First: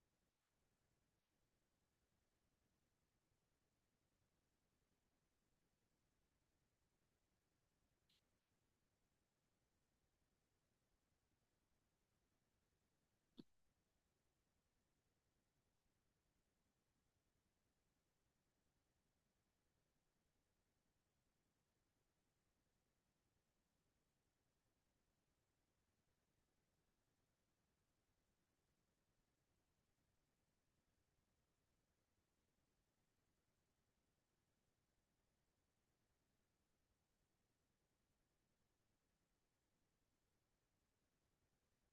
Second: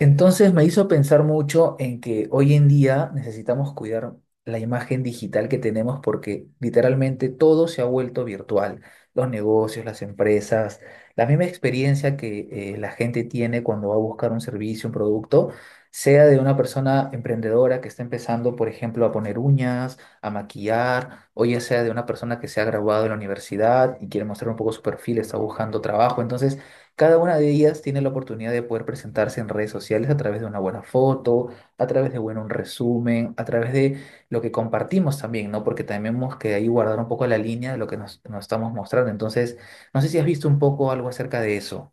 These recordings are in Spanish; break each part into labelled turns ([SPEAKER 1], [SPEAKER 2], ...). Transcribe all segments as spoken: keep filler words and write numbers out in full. [SPEAKER 1] Entonces me hizo pensar mucho en que hoy en día necesitamos cuidar la imagen digital que tenemos porque literalmente todo se ha vuelto virtual. Los negocios, las empresas, la misma experiencia que eh, la gente tiene cuando va a buscar un servicio, un producto, sea de una persona emprendedora que está empezando, por ejemplo, a poner uñas, a maquillar, o ya sea de una persona que se ha graduado de la universidad y quiere mostrar un poco su perfil, está buscando trabajo. Entonces, cada una de ellas tiene la oportunidad de poder presentarse en redes sociales a través de una buena foto, a través de bueno, un resumen, a través de lo que compartimos también, ¿no? Porque tenemos que ahí guardar un poco la línea de lo que nos, nos estamos mostrando. Entonces, no sé si has visto un poco algo acerca de eso.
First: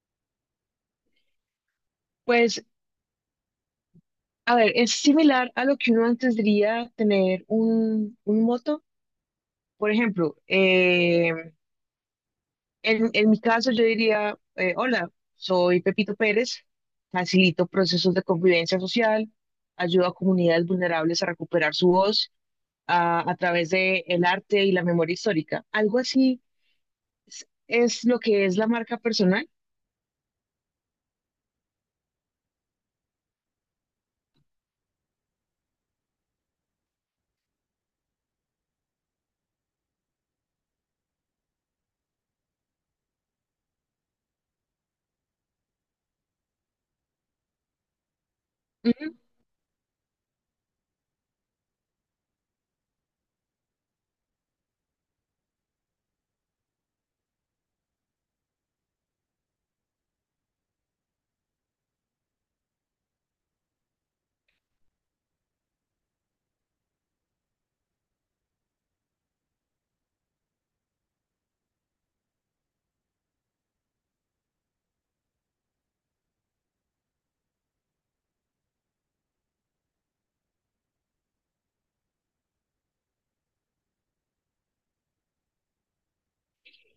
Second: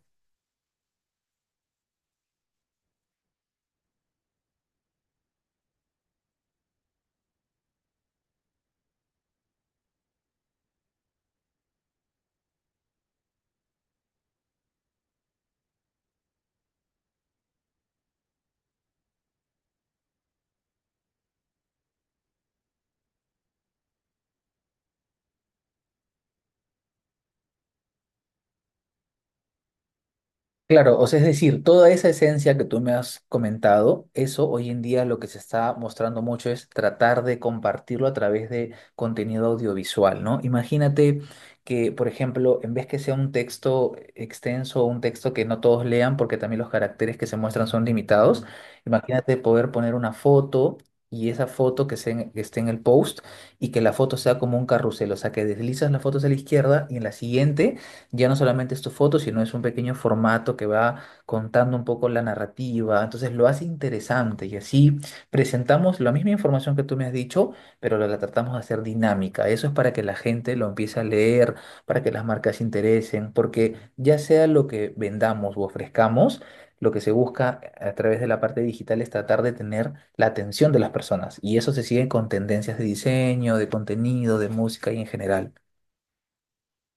[SPEAKER 2] Pues, a ver, es similar a lo que uno antes diría tener un, un moto. Por ejemplo, eh, en, en mi caso yo diría, eh, hola, soy Pepito Pérez, facilito procesos de convivencia social, ayudo a comunidades vulnerables a recuperar su voz a, a través de el arte y la memoria histórica. Algo así es, es lo que es la marca personal.
[SPEAKER 1] Claro, o sea, es decir, toda esa esencia que tú me has comentado, eso hoy en día lo que se está mostrando mucho es tratar de compartirlo a través de contenido audiovisual, ¿no? Imagínate que, por ejemplo, en vez que sea un texto extenso o un texto que no todos lean, porque también los caracteres que se muestran son limitados, imagínate poder poner una foto y esa foto que, se en- que esté en el post y que la foto sea como un carrusel, o sea, que deslizas la foto hacia la izquierda y en la siguiente ya no solamente es tu foto, sino es un pequeño formato que va contando un poco la narrativa. Entonces lo hace interesante y así presentamos la misma información que tú me has dicho, pero la, la tratamos de hacer dinámica. Eso es para que la gente lo empiece a leer, para que las marcas se interesen, porque ya sea lo que vendamos u ofrezcamos, lo que se busca a través de la parte digital es tratar de tener la atención de las personas. Y eso se sigue con tendencias de diseño, de contenido, de música y en general.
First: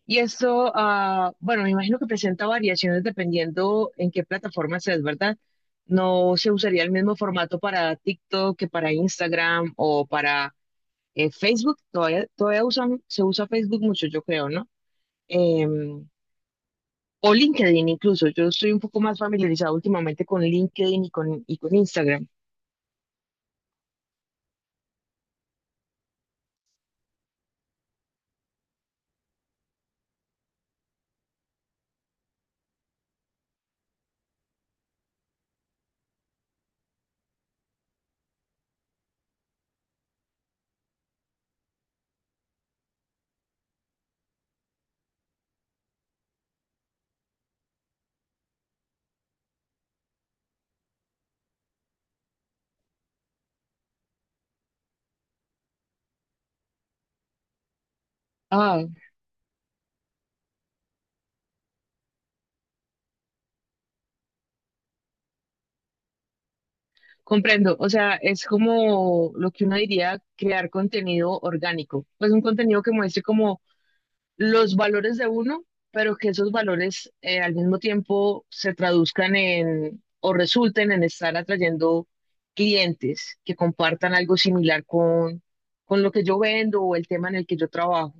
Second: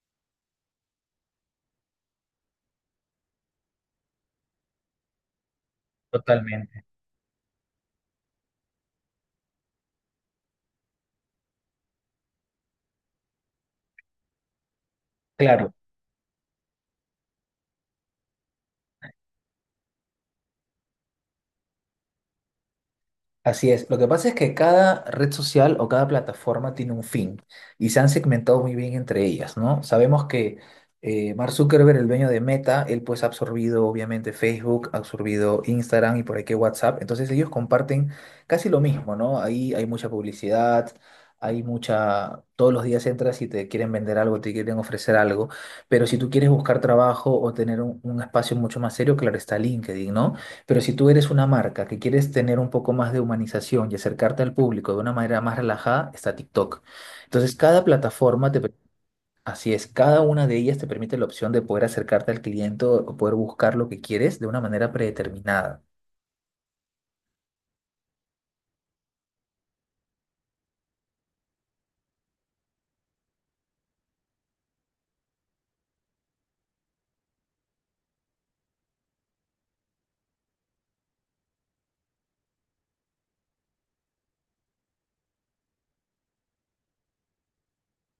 [SPEAKER 2] Y esto, ah, bueno, me imagino que presenta variaciones dependiendo en qué plataforma es, ¿verdad? No se
[SPEAKER 1] Totalmente.
[SPEAKER 2] usaría el mismo formato para TikTok que para Instagram o para eh, Facebook. Todavía, todavía usan, se usa Facebook mucho, yo creo, ¿no?
[SPEAKER 1] Claro.
[SPEAKER 2] Em, o LinkedIn incluso. Yo estoy un poco más familiarizado últimamente con LinkedIn y con, y con Instagram.
[SPEAKER 1] Así es. Lo que pasa es que cada red social o cada plataforma tiene un fin y se han segmentado muy bien entre ellas, ¿no? Sabemos que eh, Mark Zuckerberg, el dueño de Meta, él pues ha absorbido obviamente Facebook, ha absorbido Instagram y por ahí que WhatsApp. Entonces ellos comparten casi lo mismo, ¿no? Ahí hay mucha publicidad, hay mucha... Todos los días entras y te quieren vender algo, te quieren ofrecer algo, pero si tú quieres buscar trabajo o tener un, un espacio mucho más serio, claro está LinkedIn, ¿no? Pero si tú eres una marca que quieres tener un poco más de humanización y acercarte al público de una manera más relajada, está TikTok. Entonces, cada plataforma te, per-
[SPEAKER 2] Ah.
[SPEAKER 1] así es, cada una de ellas te permite la opción de poder acercarte al cliente o o poder buscar lo que quieres de una manera predeterminada.
[SPEAKER 2] Comprendo, o sea, es como lo que uno diría crear contenido orgánico, pues un contenido que muestre como los valores de uno, pero que esos valores eh, al mismo tiempo se traduzcan en o resulten en estar atrayendo clientes que compartan algo similar con, con lo que yo vendo o el tema en el que yo trabajo.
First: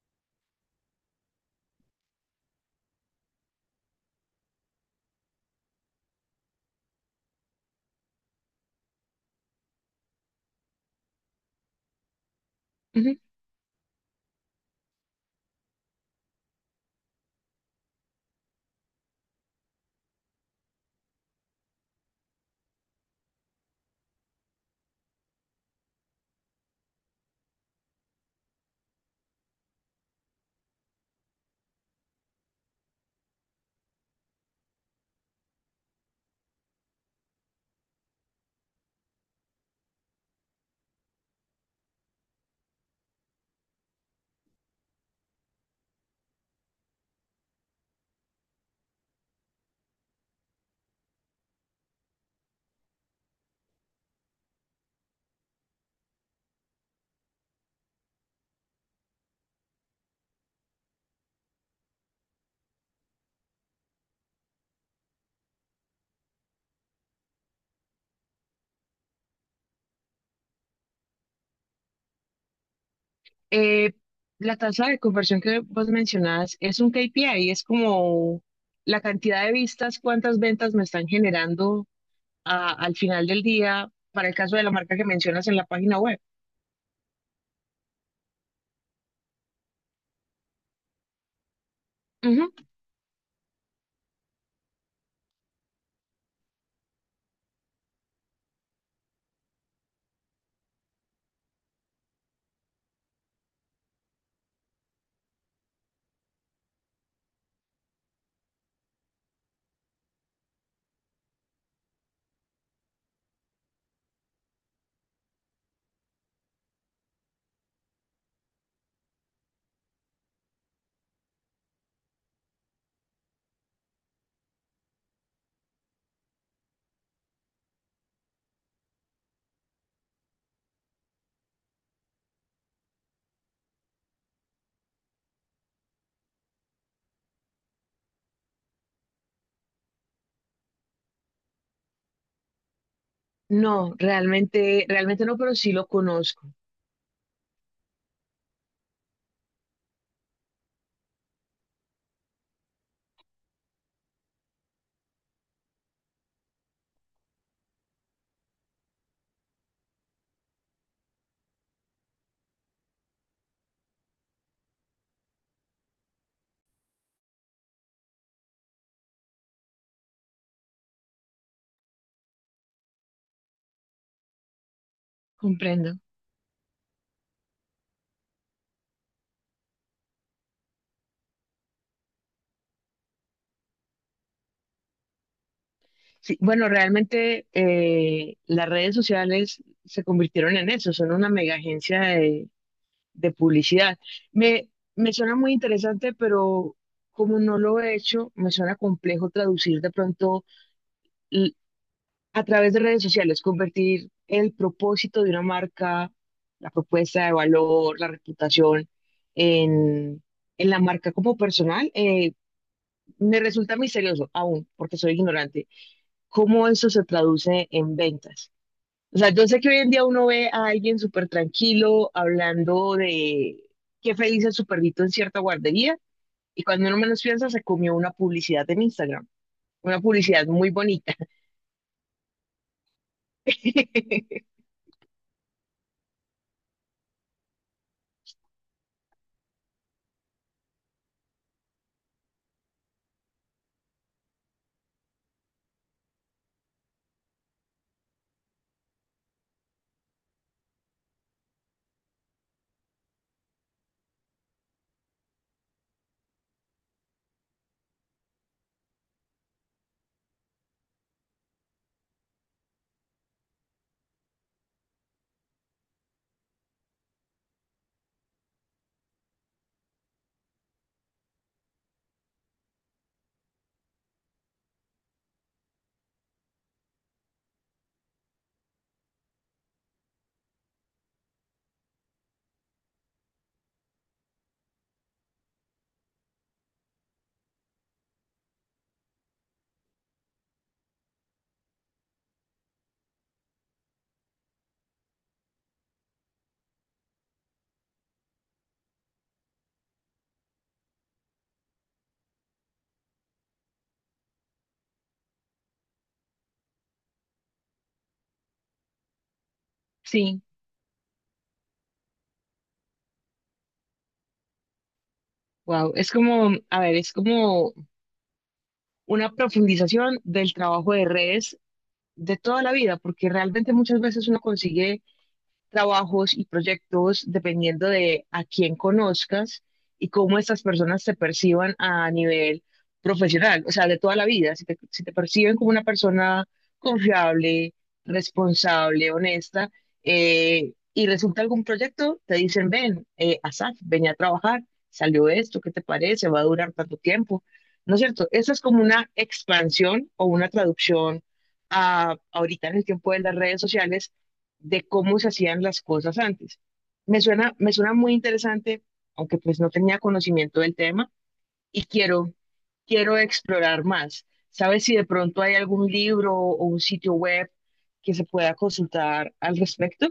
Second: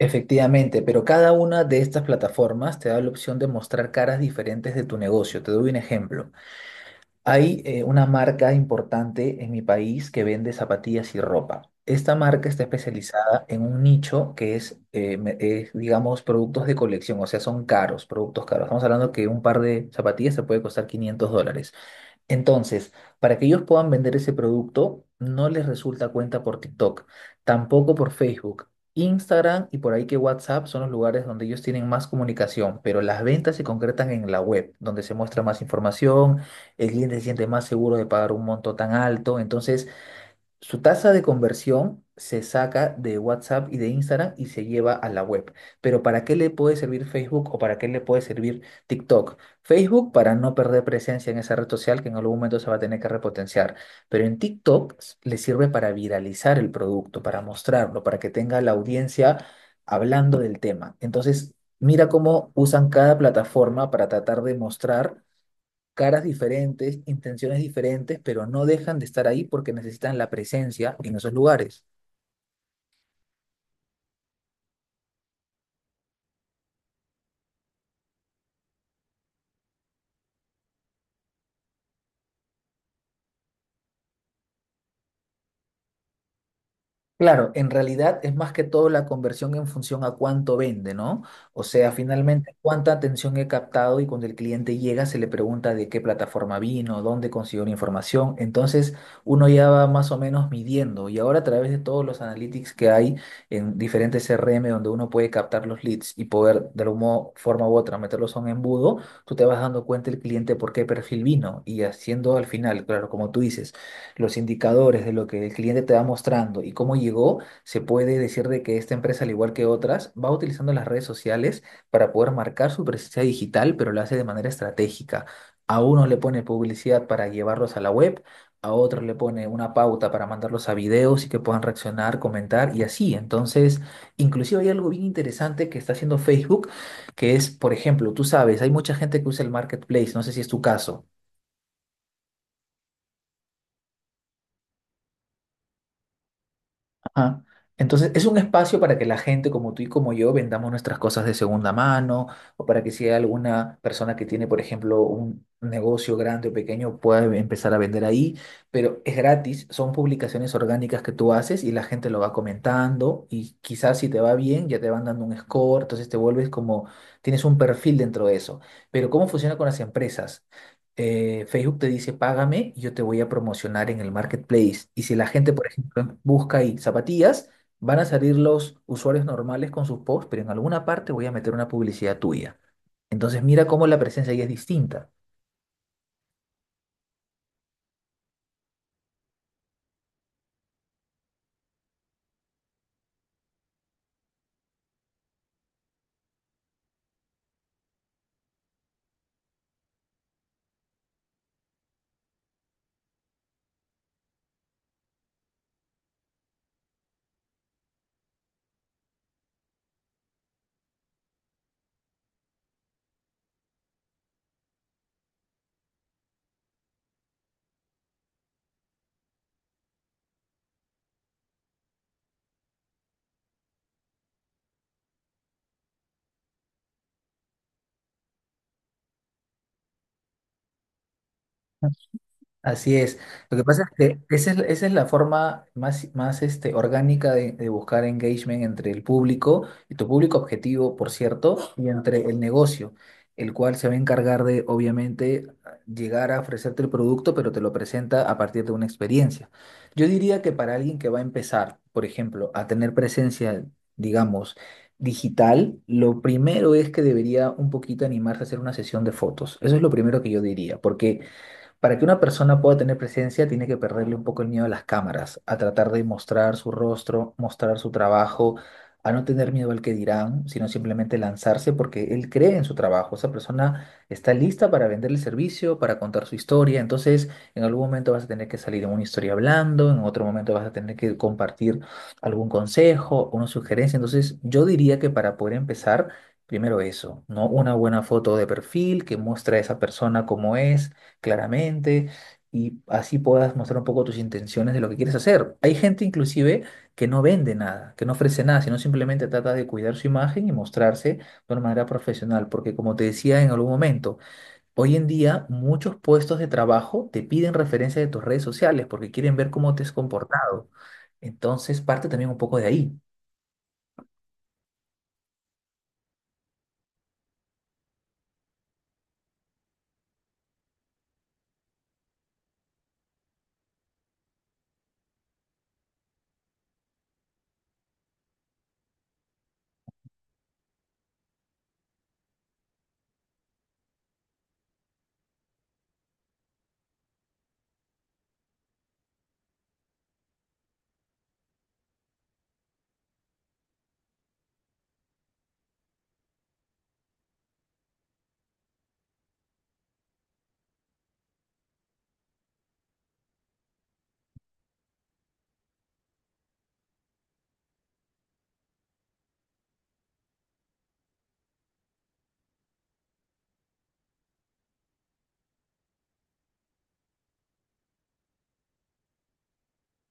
[SPEAKER 1] Efectivamente, pero cada una de estas plataformas te da la opción de mostrar caras diferentes de tu negocio. Te doy un ejemplo. Hay eh, una marca importante en mi país que vende zapatillas y ropa. Esta marca está especializada en un nicho que es, eh, me- es, digamos, productos de colección, o sea, son caros, productos caros. Estamos hablando que un par de zapatillas se puede costar quinientos dólares. Entonces, para que ellos puedan vender ese producto, no les resulta cuenta por TikTok, tampoco por Facebook. Instagram y por ahí que WhatsApp son los lugares donde ellos tienen más comunicación, pero las ventas se concretan en la web, donde se muestra más información, el cliente se siente más seguro de pagar un monto tan alto. Entonces, su tasa de conversión se saca de WhatsApp y de Instagram y se lleva a la web. Pero ¿para qué le puede servir Facebook o para qué le puede servir TikTok? Facebook para no perder presencia en esa red social que en algún momento se va a tener que repotenciar. Pero en TikTok s- le sirve para viralizar el producto, para mostrarlo, para que tenga la audiencia hablando del tema. Entonces, mira cómo usan cada plataforma para tratar de mostrar caras diferentes, intenciones diferentes, pero no dejan de estar ahí porque necesitan la presencia en esos lugares.
[SPEAKER 2] Eh, la tasa de conversión que vos mencionás es un K P I, es como la cantidad de vistas, cuántas ventas me están generando a- al final del día, para el caso de la marca que mencionas en la página web.
[SPEAKER 1] Claro, en realidad es más que todo la conversión en función a cuánto vende, ¿no? O sea, finalmente
[SPEAKER 2] Ujú.
[SPEAKER 1] cuánta atención he captado y cuando el cliente llega se le pregunta de qué plataforma vino, dónde consiguió la información. Entonces uno ya va más o menos midiendo y ahora a través de todos los analytics que hay en diferentes C R M donde uno puede captar los leads y poder de alguna forma u otra meterlos a un embudo, tú te vas dando cuenta el cliente por qué perfil vino y haciendo al final, claro, como tú dices los indicadores de lo que el cliente te va mostrando y cómo llegó, se puede decir de que esta empresa, al igual que otras, va utilizando las redes sociales para poder marcar su presencia digital, pero lo hace de manera estratégica. A uno le pone publicidad para llevarlos a la web, a otros le pone una pauta para mandarlos a videos y que puedan reaccionar, comentar y así. Entonces, inclusive hay algo bien interesante que está haciendo Facebook, que es, por ejemplo, tú sabes, hay mucha gente que usa el marketplace, no sé si es tu caso.
[SPEAKER 2] No, realmente, realmente no, pero sí lo conozco,
[SPEAKER 1] Ajá. Entonces, es un espacio para que la gente como tú y como yo vendamos nuestras cosas de segunda mano o para que si hay alguna persona que tiene, por ejemplo, un negocio grande o pequeño, pueda em- empezar a vender ahí, pero es gratis, son publicaciones orgánicas que tú haces y la gente lo va comentando y quizás si te va bien ya te van dando un score, entonces te vuelves como, tienes un perfil dentro de eso. Pero ¿cómo funciona con las empresas? eh, Facebook te dice, págame, yo te voy a promocionar en el marketplace. Y si la gente, por
[SPEAKER 2] comprendo.
[SPEAKER 1] ejemplo, busca ahí zapatillas, van a salir los usuarios normales con sus posts, pero en alguna parte voy a meter una publicidad tuya. Entonces mira cómo la presencia ahí es distinta.
[SPEAKER 2] Sí, bueno, realmente eh, las redes sociales se convirtieron en eso, son una mega agencia de publicidad. Me, me suena muy interesante, pero como no lo he hecho, me suena complejo traducir de pronto l- a través de redes sociales, convertir el propósito de una marca, la propuesta de valor, la reputación en, en la marca como personal. Eh, me resulta misterioso aún, porque soy ignorante. ¿Cómo eso se traduce en ventas? O sea, yo sé que hoy en día uno ve a alguien súper tranquilo hablando de qué feliz es su perrito en cierta guardería y cuando uno menos piensa se comió una publicidad en Instagram, una publicidad muy bonita.
[SPEAKER 1] Así es. Lo que pasa es que esa es, esa es la forma más, más este, orgánica de, de buscar engagement entre el público, y tu público objetivo, por cierto, y entre el negocio, el cual se va a encargar de, obviamente, llegar a ofrecerte el producto, pero te lo presenta a partir de una experiencia. Yo diría que para alguien que va a empezar, por ejemplo, a tener presencia, digamos, digital, lo primero es que debería un poquito animarse a hacer una sesión de fotos. Eso es lo primero que yo diría, porque... Para que una persona pueda tener presencia, tiene que perderle un poco el miedo a las cámaras, a tratar de mostrar su rostro, mostrar su trabajo, a no tener miedo al que dirán, sino simplemente lanzarse porque él cree en su trabajo. Esa persona está lista para vender el servicio, para contar su historia. Entonces, en algún momento vas a tener que salir en una historia hablando, en otro momento vas a tener que compartir algún consejo, una sugerencia. Entonces, yo diría que para poder empezar, primero eso, ¿no? Una buena foto de perfil que muestra a esa persona como es claramente y así puedas mostrar un poco tus intenciones de lo que quieres hacer. Hay gente inclusive que no vende nada, que no ofrece nada, sino simplemente trata de cuidar su imagen y mostrarse de una manera profesional, porque como te decía en algún momento, hoy en día muchos puestos de trabajo te piden referencia de tus redes sociales porque quieren ver cómo te has
[SPEAKER 2] Sí,
[SPEAKER 1] comportado. Entonces parte también un poco de ahí.
[SPEAKER 2] wow, es como, a ver, es como una profundización del trabajo de redes de toda la vida, porque realmente muchas veces uno consigue trabajos y proyectos dependiendo de a quién conozcas y cómo estas personas te perciban a nivel profesional, o sea, de toda la vida. Si te, si te perciben como una persona confiable, responsable, honesta, eh, y resulta algún proyecto, te dicen, ven, eh, Asaf, ven a trabajar, salió esto, ¿qué te parece? ¿Va a durar tanto tiempo? ¿No es cierto? Eso es como una expansión o una traducción a, ahorita en el tiempo de las redes sociales de cómo se hacían las cosas antes. Me suena, me suena muy interesante, aunque pues no tenía conocimiento del tema y quiero, quiero explorar más. ¿Sabes si de pronto hay algún libro o un sitio web que se pueda consultar al respecto?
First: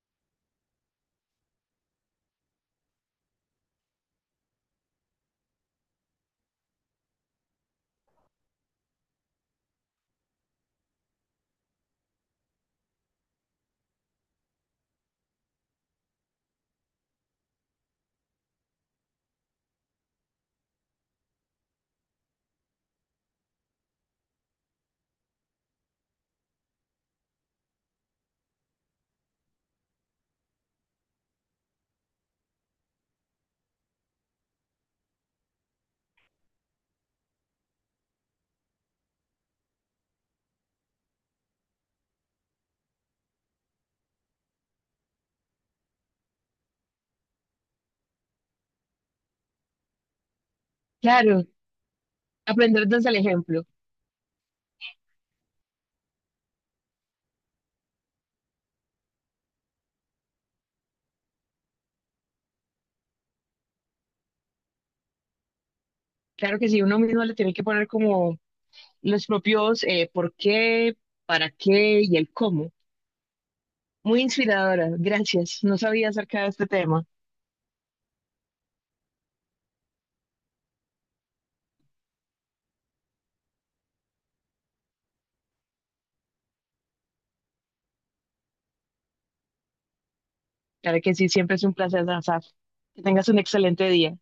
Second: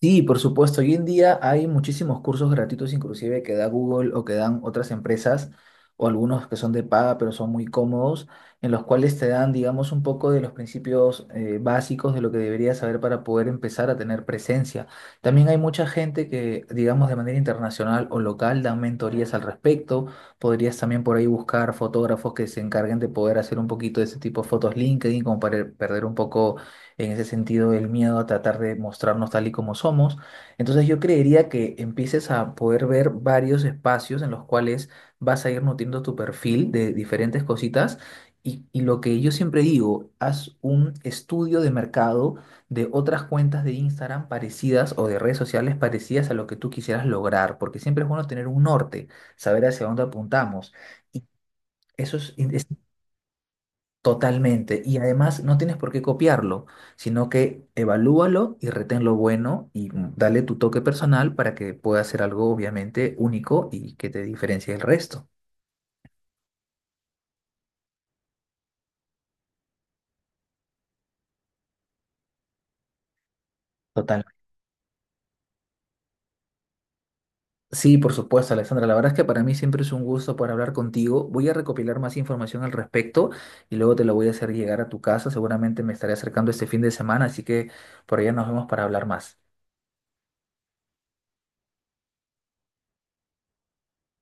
[SPEAKER 1] Sí, por supuesto. Hoy en día hay muchísimos cursos gratuitos, inclusive que da Google o que dan otras empresas, o algunos que son de paga, pero son muy cómodos, en los cuales te dan, digamos, un poco de los principios eh, básicos de lo que deberías saber para poder empezar a tener presencia. También hay mucha gente que, digamos, de manera internacional o local dan mentorías al respecto. Podrías también por ahí buscar fotógrafos que se encarguen de poder hacer un poquito de ese tipo de fotos LinkedIn, como para perder un poco en ese sentido el miedo a tratar de mostrarnos tal y como somos. Entonces yo creería que empieces a poder ver varios espacios en los cuales vas a ir nutriendo tu perfil de diferentes cositas. Y, y lo que yo siempre digo, haz un estudio de mercado de otras cuentas de Instagram parecidas o de redes sociales parecidas a lo que tú quisieras lograr, porque siempre es bueno tener un norte, saber hacia dónde apuntamos. Y
[SPEAKER 2] Claro,
[SPEAKER 1] eso es,
[SPEAKER 2] aprender desde el ejemplo.
[SPEAKER 1] Totalmente. Y además no tienes por qué copiarlo, sino que evalúalo y retén lo bueno y mm, dale tu toque personal para que pueda ser algo obviamente único y que te diferencie del resto.
[SPEAKER 2] Claro que sí, uno mismo le tiene que poner como los propios eh, por qué, para qué y el cómo.
[SPEAKER 1] Total.
[SPEAKER 2] Muy inspiradora, gracias. No sabía acerca de este tema.
[SPEAKER 1] Sí, por supuesto, Alexandra. La verdad es que para mí siempre es un gusto poder hablar contigo. Voy a recopilar más información al respecto y luego te lo voy a hacer llegar a tu casa. Seguramente me estaré acercando este fin de semana, así que por allá nos vemos para hablar más.
[SPEAKER 2] Claro que sí, siempre es un placer danzar. Que tengas un excelente día.